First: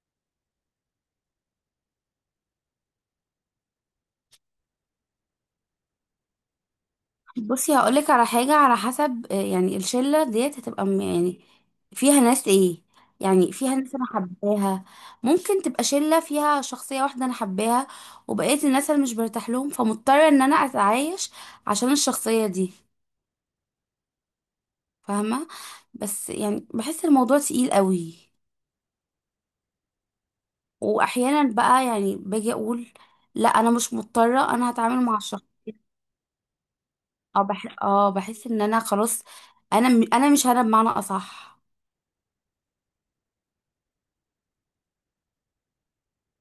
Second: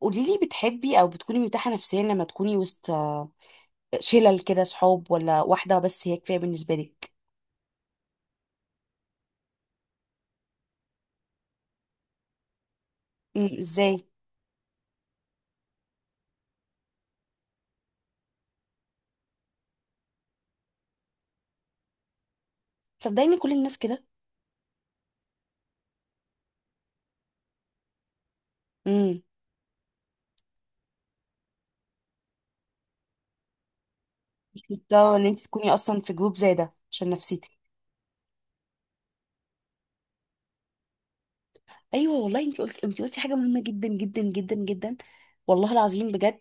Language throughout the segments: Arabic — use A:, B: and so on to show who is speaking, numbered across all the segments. A: قولي لي، بتحبي او بتكوني مرتاحه نفسيا لما تكوني وسط شلل كده صحاب، ولا واحده بس هي كفايه بالنسبه لك؟
B: بصي هقولك على حاجة على حسب يعني الشلة ديت هتبقى يعني فيها ناس ايه.
A: امم،
B: يعني فيها ناس
A: ازاي؟
B: انا حباها. ممكن تبقى شلة فيها شخصية واحدة انا حباها. وبقية الناس انا مش برتاح لهم، فمضطرة ان انا اتعايش عشان الشخصية دي.
A: صدقيني كل الناس كده.
B: فاهمة؟ بس يعني بحس الموضوع تقيل قوي.
A: امم،
B: واحيانا بقى يعني باجي اقول، لا انا مش مضطرة، انا هتعامل
A: ده
B: مع
A: ان انت
B: الشخص.
A: تكوني اصلا في جروب زي ده عشان
B: اه
A: نفسيتك.
B: بح... اه بحس ان انا خلاص. انا مش انا بمعنى اصح.
A: ايوه والله، انت قلتي حاجه مهمه جدا جدا جدا جدا، والله العظيم بجد.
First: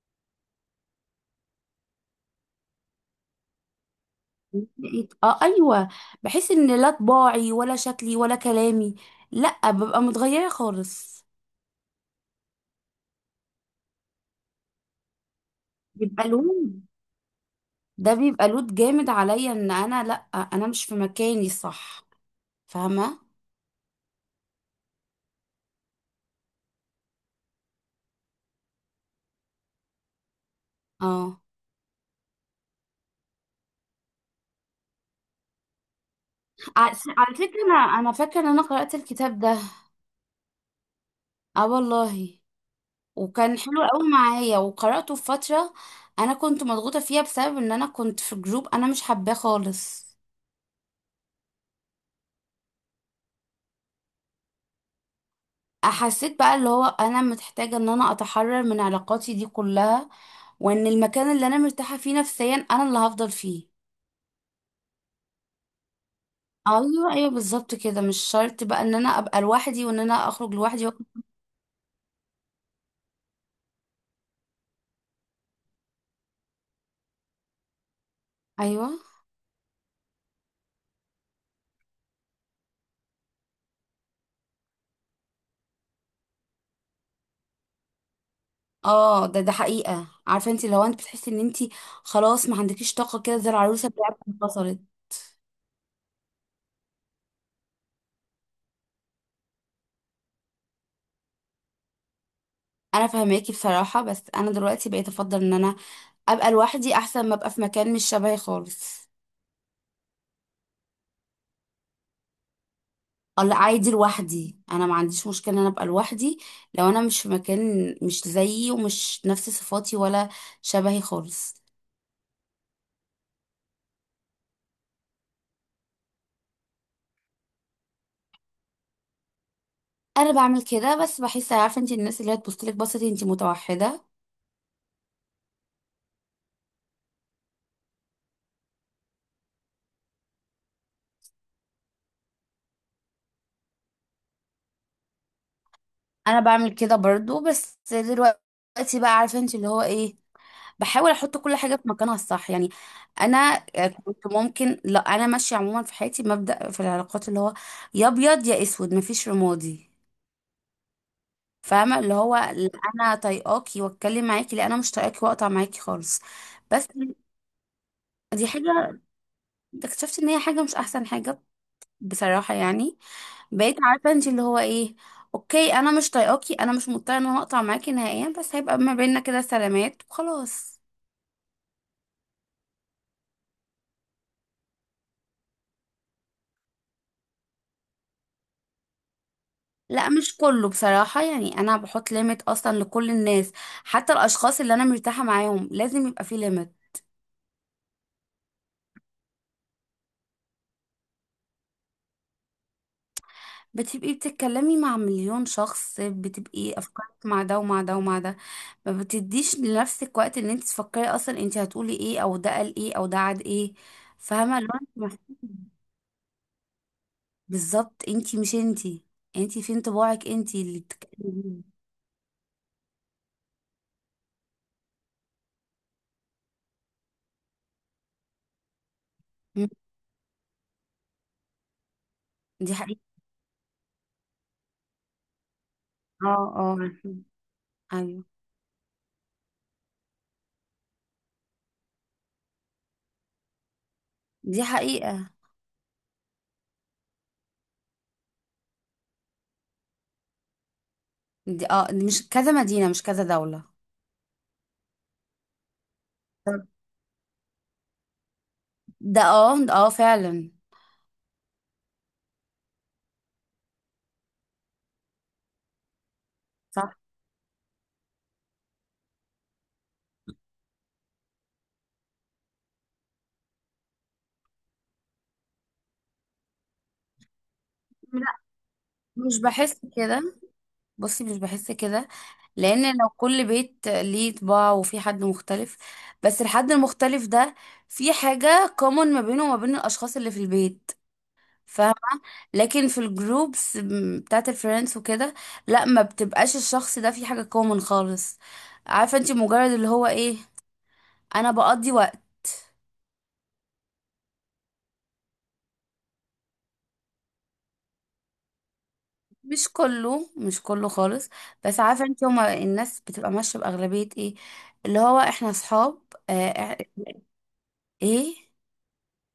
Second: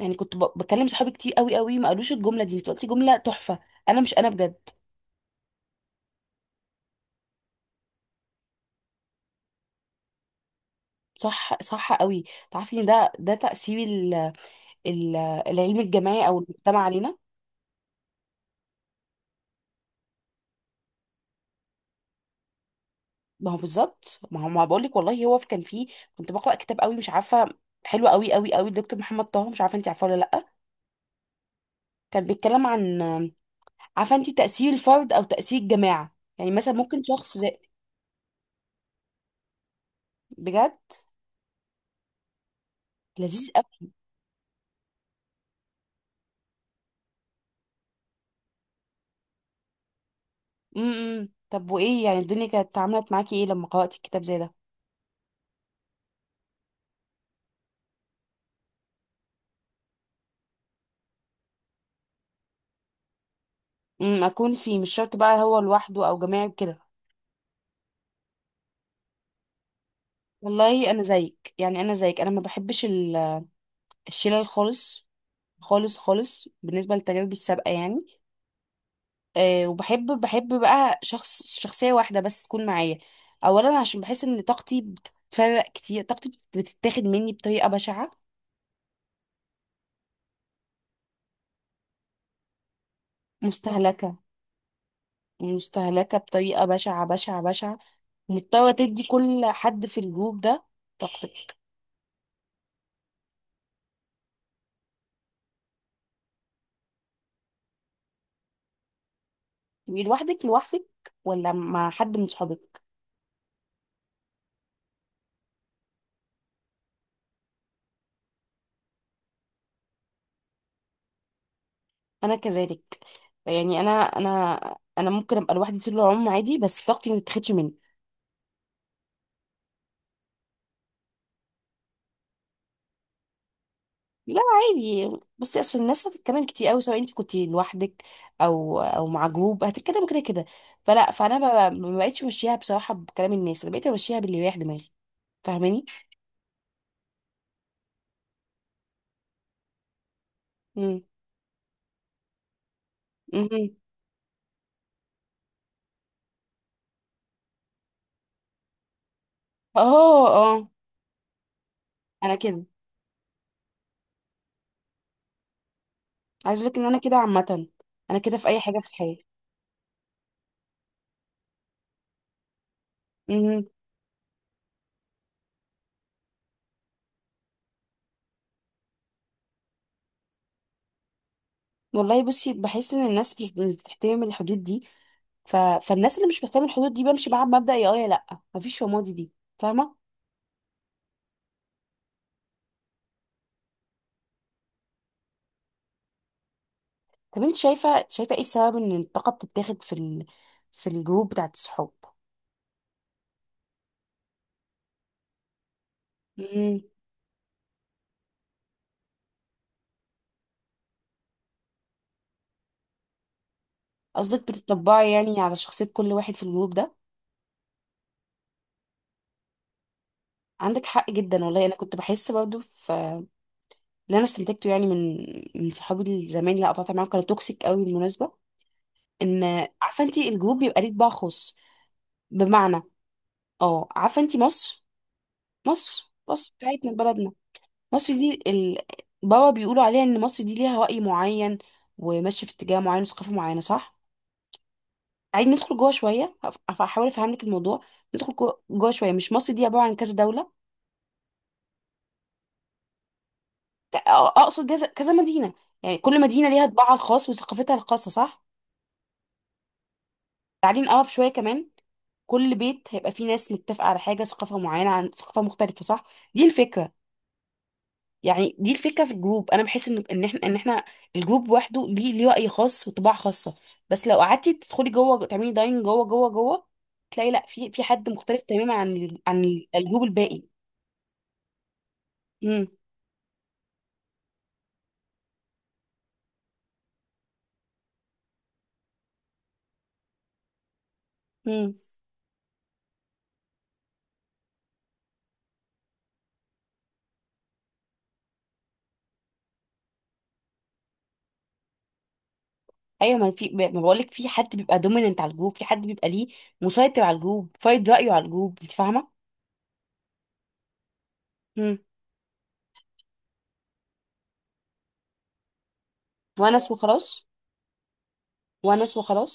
A: يعني كنت بكلم صحابي كتير قوي قوي، ما قالوش الجمله دي. انت قلتي جمله تحفه. انا مش انا بجد.
B: بقيت ايوه. بحس ان لا طباعي ولا شكلي ولا كلامي، لا ببقى متغيره خالص.
A: صح قوي. تعرفي ان ده تاثير العلم الجماعي
B: بيبقى
A: او المجتمع
B: لود.
A: علينا.
B: ده بيبقى لود جامد عليا ان انا لا، انا مش في مكاني الصح. فاهمه؟
A: ما هو بالظبط، ما هو ما بقول لك والله، كان فيه، كنت بقرا كتاب قوي مش عارفه، حلو قوي قوي قوي، الدكتور محمد طه، مش عارفه انت عارفه ولا لا.
B: اه،
A: كان بيتكلم عن، عارفه انت، تاثير الفرد او تاثير الجماعه. يعني مثلا
B: على
A: ممكن
B: على
A: شخص زي،
B: فكره، انا فاكره ان انا قرات الكتاب ده.
A: بجد
B: اه، والله.
A: لذيذ
B: وكان حلو
A: قوي.
B: قوي معايا وقراته في فتره انا كنت مضغوطه فيها، بسبب ان انا كنت في جروب انا مش حباه خالص.
A: إمم. طب وايه يعني الدنيا كانت عملت معاكي ايه لما قرأتي الكتاب زي ده؟
B: حسيت بقى اللي هو انا محتاجه ان انا اتحرر من علاقاتي دي كلها، وان المكان اللي انا مرتاحه فيه نفسيا انا اللي هفضل فيه.
A: امم، اكون فيه. مش شرط بقى هو لوحده او جماعي كده.
B: ايوه، ايوه، بالظبط كده مش شرط بقى ان انا ابقى لوحدي وان انا اخرج لوحدي
A: والله
B: و...
A: انا زيك، يعني انا زيك، انا ما بحبش الشلل خالص. خالص خالص، بالنسبه لتجاربي السابقه يعني.
B: ايوه.
A: آه، وبحب بقى شخص، شخصية واحدة بس تكون معايا. أولا عشان بحس إن طاقتي بتتفرق كتير، طاقتي بتتاخد مني بطريقة بشعة.
B: اه، ده حقيقه، عارفه انت؟ لو انت بتحسي ان انت خلاص ما عندكيش طاقه كده، زي العروسه
A: مستهلكة،
B: بتاعتك انفصلت.
A: مستهلكة بطريقة بشعة بشعة بشعة، مضطرة تدي كل حد في الجروب ده طاقتك.
B: انا فهماكي بصراحه، بس انا دلوقتي بقيت افضل ان انا ابقى لوحدي احسن ما ابقى في مكان مش شبهي خالص.
A: تبقي لوحدك لوحدك، ولا مع حد من صحابك؟
B: اه، لا، عادي لوحدي، انا ما عنديش مشكله ان انا ابقى لوحدي لو انا مش في مكان مش زيي ومش نفس صفاتي ولا شبهي خالص.
A: أنا كذلك، يعني أنا، أنا ممكن أبقى لوحدي طول العمر عادي، بس طاقتي ما تتاخدش مني.
B: انا بعمل كده، بس بحس عارفه انت؟ الناس اللي هي تبص لك بصتي انت متوحده.
A: لا عادي. بصي، اصل الناس هتتكلم كتير قوي، سواء انت كنت لوحدك او او مع جروب هتتكلم كده كده. فلا، فانا ما بقتش ماشيها بصراحه بكلام الناس، انا بقيت ماشيها باللي يريح دماغي. فاهماني؟
B: انا بعمل كده برضو، بس دلوقتي بقى عارفه انت اللي هو ايه.
A: امم.
B: بحاول احط كل حاجه في مكانها الصح يعني. انا
A: امم.
B: كنت ممكن، لا، انا ماشيه عموما في حياتي مبدأ في العلاقات اللي هو يا ابيض يا اسود، مفيش رمادي.
A: اه. اه
B: فاهمه؟ اللي
A: انا
B: هو
A: كده،
B: لا انا طايقاكي واتكلم معاكي، لا انا مش طايقاكي واقطع معاكي خالص.
A: عايز اقول لك ان
B: بس
A: انا كده عامه، انا كده
B: دي
A: في اي حاجه في
B: حاجه
A: الحياه.
B: اكتشفت ان هي حاجه مش احسن حاجه بصراحه يعني.
A: امم.
B: بقيت عارفه انت اللي هو ايه، اوكي انا مش طايقاكي، انا مش مضطره ان انا اقطع معاكي نهائيا، بس هيبقى ما بيننا كده سلامات وخلاص.
A: والله بصي، بحس ان الناس مش بتحترم الحدود دي. فالناس اللي مش بتحترم الحدود دي بمشي معاها بمبدأ يا اه يا لا، مفيش فماضي دي، فاهمه؟
B: لا، مش كله بصراحة، يعني أنا بحط ليميت أصلا لكل الناس، حتى الأشخاص اللي أنا مرتاحة معاهم لازم يبقى في ليميت.
A: طب انت شايفه ايه السبب ان الطاقه بتتاخد في في الجروب بتاعت الصحاب؟
B: بتبقي بتتكلمي مع مليون شخص، بتبقي
A: امم.
B: أفكارك مع ده ومع ده ومع ده. ما بتديش لنفسك وقت ان انت تفكري اصلا انت هتقولي ايه، او ده قال ايه، او ده عاد ايه.
A: قصدك
B: فاهمه؟ اللي هو انت
A: بتطبعي يعني على
B: محسوسة،
A: شخصيه كل واحد في الجروب ده؟
B: بالظبط انت مش انت، انت فين طباعك انت اللي
A: عندك حق
B: بتتكلمي
A: جدا والله. انا
B: بيه.
A: كنت بحس برضو في، اللي انا استنتجته يعني من صحابي الزمان اللي قطعت معاهم، كانوا توكسيك قوي بالمناسبه. ان،
B: مم.
A: عارفه انت الجروب بيبقى ليه طباع خاص،
B: دي
A: بمعنى،
B: حقيقه.
A: اه عارفه انت مصر؟ مصر،
B: اه.
A: مصر
B: اه،
A: بتاعتنا
B: عارفين.
A: بلدنا، مصر
B: ايوه.
A: دي بابا بيقولوا عليها ان مصر دي ليها رأي معين وماشيه في اتجاه معين وثقافه معينه، صح؟
B: دي حقيقه.
A: عايز ندخل جوه شويه، هحاول افهم لك الموضوع. ندخل جوه جوه شويه، مش مصر دي عباره عن كذا دوله،
B: دي مش كذا مدينه، مش كذا دوله.
A: اقصد، كذا مدينه. يعني كل مدينه ليها
B: طب.
A: طباعها الخاص وثقافتها الخاصه، صح؟
B: ده اه ده اه فعلا.
A: تعالي نقرب شويه كمان، كل بيت هيبقى فيه ناس متفقه على حاجه، ثقافه معينه عن ثقافه مختلفه، صح؟ دي الفكره.
B: صح.
A: يعني دي الفكره في الجروب، انا بحس ان ان احنا الجروب لوحده ليه راي خاص وطباع خاصه. بس لو قعدتي تدخلي جوه، تعملي داين جوه جوه جوه، تلاقي لا، في حد
B: لا،
A: مختلف تماما عن
B: مش
A: عن
B: بحس
A: الجروب
B: كده.
A: الباقي.
B: بصي، مش بحس كده.
A: امم.
B: لان لو كل بيت ليه طباع وفي حد مختلف، بس الحد المختلف ده في حاجة common ما بينه وما بين الاشخاص اللي في البيت.
A: مم.
B: فاهمة؟ لكن في الجروبس بتاعت الفريندز وكده، لا ما بتبقاش الشخص ده في حاجة common خالص. عارفة انت مجرد اللي هو ايه، انا بقضي وقت.
A: ايوه، ما في، ما بقول لك، في حد بيبقى دوميننت على الجروب، في حد بيبقى ليه مسيطر على الجروب، فايد رايه على الجروب، انت فاهمه.
B: مش كله، مش كله خالص.
A: مم.
B: بس عارفة انت؟ هما الناس بتبقى ماشية بأغلبية ايه، اللي هو احنا اصحاب.
A: ونس
B: آه.
A: وخلاص.
B: ايه.
A: ونس وخلاص.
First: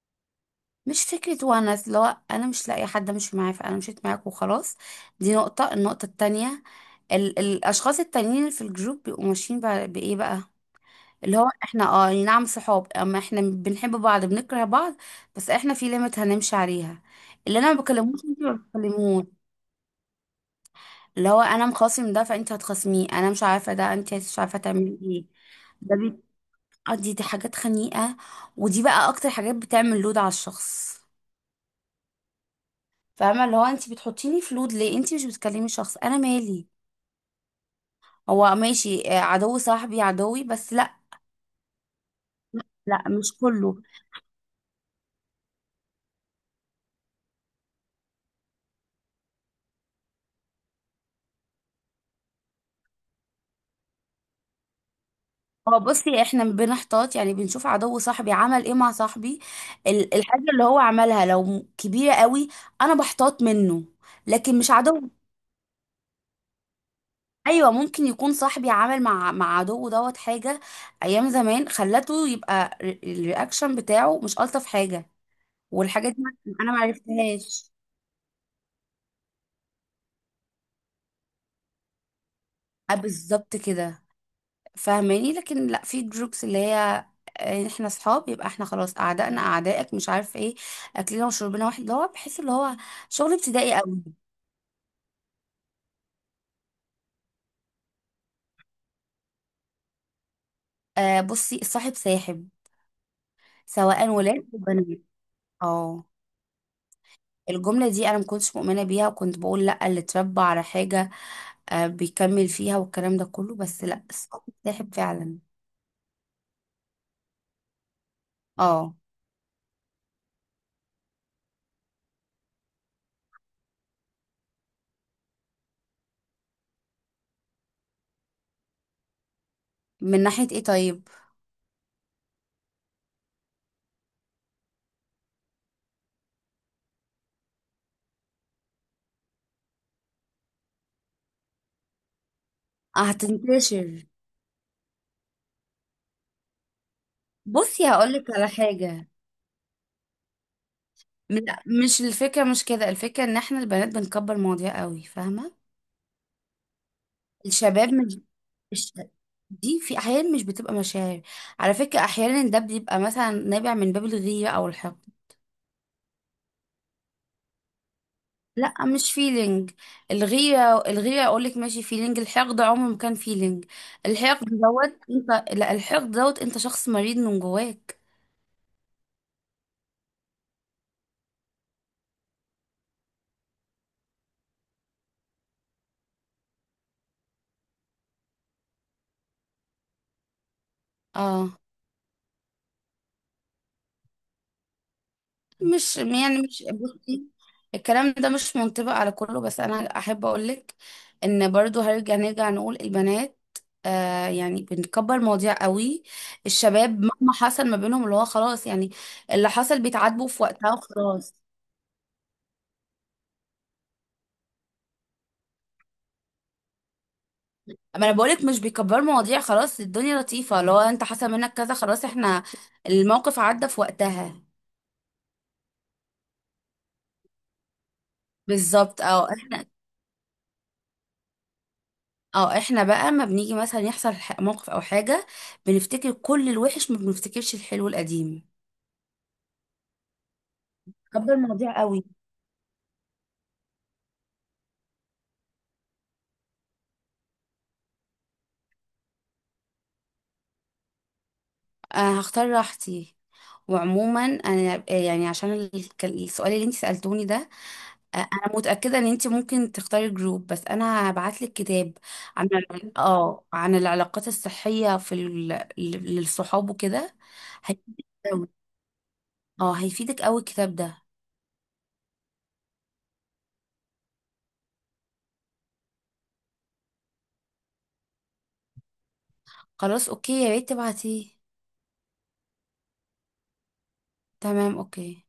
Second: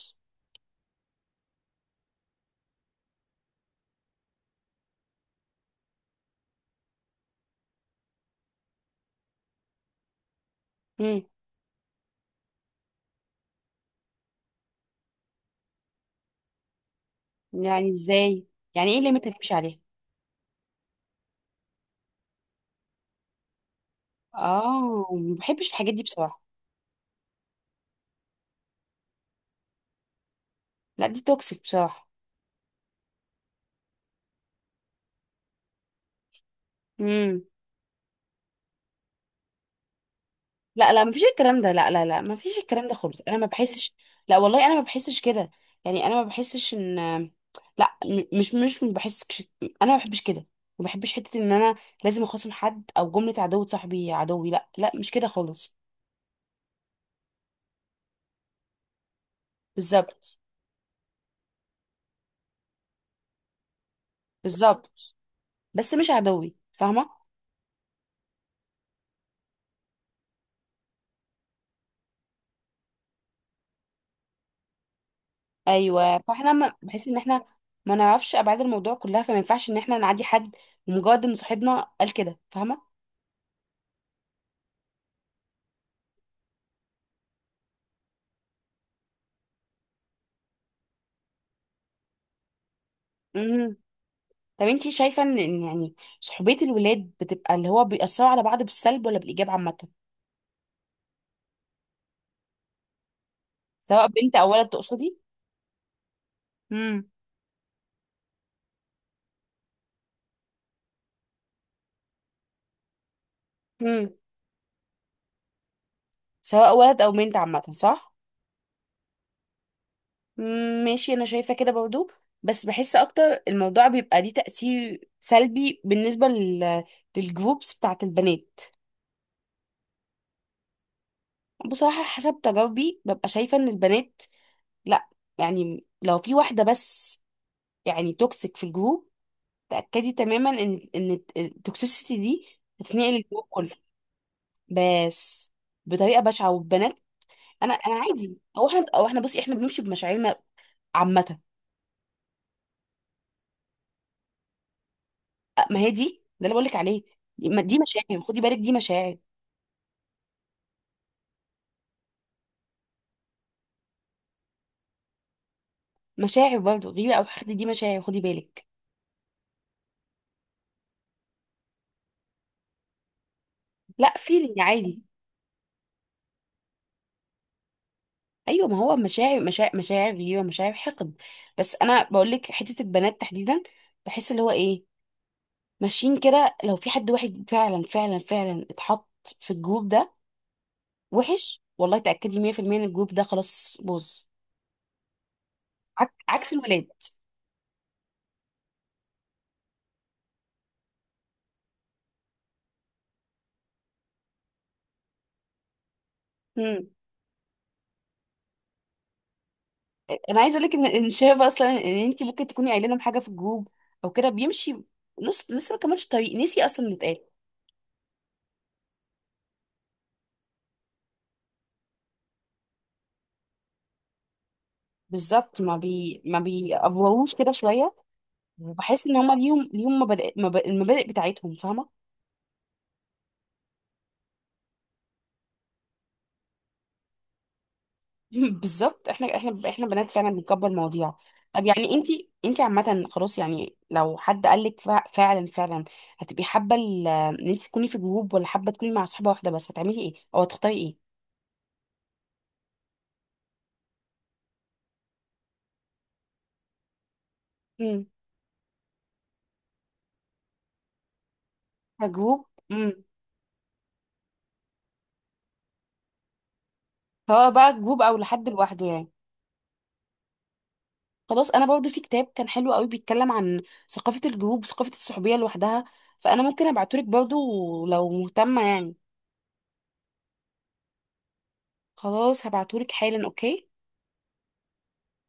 B: مش فكرة ونس، لو أنا مش لاقي حد أمشي معاه فأنا مشيت معاك وخلاص. دي نقطة، النقطة التانية، الأشخاص التانيين اللي في الجروب بيبقوا ماشيين بإيه بقى،
A: مم.
B: اللي هو احنا، أي نعم صحاب، اما احنا بنحب بعض بنكره بعض، بس احنا في ليميت هنمشي عليها، اللي انا ما
A: يعني
B: بكلموش انت
A: ازاي؟
B: ما
A: يعني ايه
B: بتكلموه.
A: ليميت هتمشي عليها؟
B: اللي هو انا مخاصم ده فانت هتخاصميه، انا مش عارفه، ده انت مش عارفه تعملي
A: اه،
B: ايه.
A: ما بحبش الحاجات
B: ده
A: دي بصراحه.
B: بيقضي، دي حاجات خنيقه، ودي بقى اكتر حاجات بتعمل لود على الشخص.
A: لا دي توكسيك بصراحه.
B: فاهمه؟ اللي هو انت بتحطيني في لود ليه؟ انت مش بتكلمي شخص انا مالي،
A: مم.
B: هو ماشي، عدو صاحبي عدوي، بس
A: لا
B: لا.
A: لا، مفيش الكلام ده، لا لا لا مفيش الكلام ده
B: لا
A: خالص،
B: مش
A: انا ما
B: كله.
A: بحسش. لا والله انا ما بحسش كده. يعني انا ما بحسش ان، لا مش ما بحسش، انا ما بحبش كده. ما بحبش حته ان انا لازم اخاصم حد، او جمله عدو صاحبي عدوي، لا لا مش كده خالص.
B: هو بصي، احنا بنحتاط يعني بنشوف عدو صاحبي عمل ايه مع صاحبي،
A: بالظبط.
B: الحاجه اللي هو عملها لو كبيره قوي، انا بحتاط منه لكن مش
A: بالظبط.
B: عدو.
A: بس مش عدوي، فاهمه؟
B: ايوه، ممكن يكون صاحبي عمل مع عدوه دوت حاجه ايام زمان، خلته يبقى الرياكشن بتاعه مش الطف حاجه. والحاجات
A: ايوه،
B: دي
A: فاحنا
B: انا
A: ما
B: ما
A: بحس ان احنا
B: عرفتهاش.
A: ما نعرفش ابعاد الموضوع كلها، فما ينفعش ان احنا نعدي حد مجرد ان صاحبنا قال كده،
B: آه، بالظبط كده. فاهماني؟ لكن لا، في جروبس اللي هي آه، احنا صحاب يبقى احنا خلاص، اعدائنا اعدائك مش عارف ايه، اكلنا وشربنا واحد، اللي هو بحس اللي هو شغل ابتدائي
A: فاهمه؟
B: قوي.
A: طب انتي شايفة ان إن يعني صحوبية الولاد بتبقى اللي هو بيأثروا على بعض بالسلب ولا بالإيجاب عامة؟
B: آه، بصي الصاحب ساحب،
A: سواء
B: سواء
A: بنت
B: ولاد
A: أو
B: او
A: ولد
B: بنات.
A: تقصدي؟
B: اه.
A: امم.
B: الجمله دي انا ما كنتش مؤمنه بيها، وكنت بقول لا، اللي اتربى على حاجه بيكمل فيها والكلام ده كله، بس لا،
A: امم.
B: الصاحب ساحب فعلا.
A: سواء ولد أو بنت عامة، صح؟
B: اه.
A: مم، ماشي، أنا شايفة كده برضو، بس بحس أكتر الموضوع بيبقى ليه تأثير سلبي بالنسبة للجروبس بتاعت البنات.
B: من ناحيه ايه طيب؟
A: بصراحة حسب تجاربي ببقى شايفة ان البنات، لا، يعني لو في واحدة بس يعني توكسيك في الجروب، تأكدي تماما ان التوكسيسيتي دي
B: آه،
A: هتنقل الجروب
B: هتنتشر.
A: كله. بس بطريقه بشعه، والبنات، انا
B: بصي،
A: انا
B: هقولك
A: عادي،
B: على
A: او احنا، او
B: حاجه.
A: احنا، بصي احنا بنمشي بمشاعرنا عامه.
B: لا، مش الفكرة، مش كده الفكرة، ان احنا البنات بنكبر مواضيع قوي، فاهمة؟
A: ما هي دي، ده اللي بقول لك عليه. ما دي
B: الشباب مش
A: مشاعر خدي بالك، دي
B: مش-
A: مشاعر.
B: دي في احيان مش بتبقى مشاعر. على فكرة احيانا ده بيبقى مثلا نابع من باب الغيرة او الحقد.
A: مشاعر برضه، غيره او حقد، دي مشاعر خدي بالك.
B: لا مش فيلينج. الغيرة، الغيرة اقول لك ماشي فيلينج، الحقد عمره ما كان فيلينج.
A: لا،
B: الحقد
A: فيلينج
B: دوت
A: عادي.
B: انت، لا، الحقد دوت انت شخص مريض من جواك.
A: ايوه ما هو مشاعر، مشاعر، مشاعر غيره، مشاعر حقد. بس انا بقول لك حته البنات تحديدا، بحس اللي هو ايه، ماشيين كده. لو في حد واحد فعلا فعلا فعلا اتحط في الجروب ده
B: اه،
A: وحش، والله تاكدي 100% ان الجروب ده خلاص باظ.
B: مش يعني،
A: عكس
B: مش،
A: الولاد.
B: بصي، الكلام ده مش منطبق على كله، بس انا احب اقولك ان برضو نرجع نقول البنات يعني بنكبر مواضيع قوي.
A: مم.
B: الشباب مهما حصل ما بينهم اللي هو خلاص يعني، اللي حصل بيتعاتبوا
A: انا
B: في
A: عايزه اقول
B: وقتها
A: لك ان إن
B: وخلاص.
A: شايفه اصلا ان انت ممكن تكوني قايله لهم حاجه في الجروب او كده، بيمشي نص لسه ما كملش الطريق، نسي اصلا اللي اتقال.
B: اما انا بقولك مش بيكبروا مواضيع، خلاص الدنيا لطيفة، اللي هو انت حصل منك كذا خلاص، احنا الموقف عدى في وقتها.
A: بالظبط، ما بيأفوروش كده شويه.
B: بالظبط،
A: وبحس ان
B: اه
A: هما
B: احنا
A: ليهم، ليهم مبادئ، المبادئ بتاعتهم، فاهمه؟
B: اه احنا بقى ما بنيجي مثلا يحصل موقف او حاجة، بنفتكر كل الوحش ما بنفتكرش الحلو القديم.
A: بالظبط، احنا احنا بنات فعلا بنكبر المواضيع.
B: حابه
A: طب
B: المواضيع
A: يعني
B: قوي.
A: انت، انت عامه خلاص يعني لو حد قال لك، فعلا فعلا، هتبقي حابه ان انت تكوني في جروب، ولا حابه تكوني مع صاحبه واحده بس؟ هتعملي ايه او هتختاري ايه؟
B: أنا هختار راحتي، وعموما انا يعني عشان كان السؤال اللي انت سألتوني ده،
A: مم.
B: انا متأكدة ان انت ممكن تختاري جروب، بس انا هبعت لك كتاب
A: كجروب.
B: عن عن العلاقات الصحية للصحاب وكده.
A: سواء بقى جروب
B: هيفيدك
A: او
B: قوي.
A: لحد لوحده يعني.
B: اه، هيفيدك قوي الكتاب ده.
A: خلاص انا برضو في كتاب كان حلو قوي، بيتكلم عن ثقافة الجروب وثقافة الصحوبية لوحدها، فانا ممكن ابعتهولك برضو لو مهتمة يعني.
B: خلاص اوكي، يا ريت تبعتيه.
A: خلاص هبعتهولك حالا، اوكي.
B: تمام، اوكي.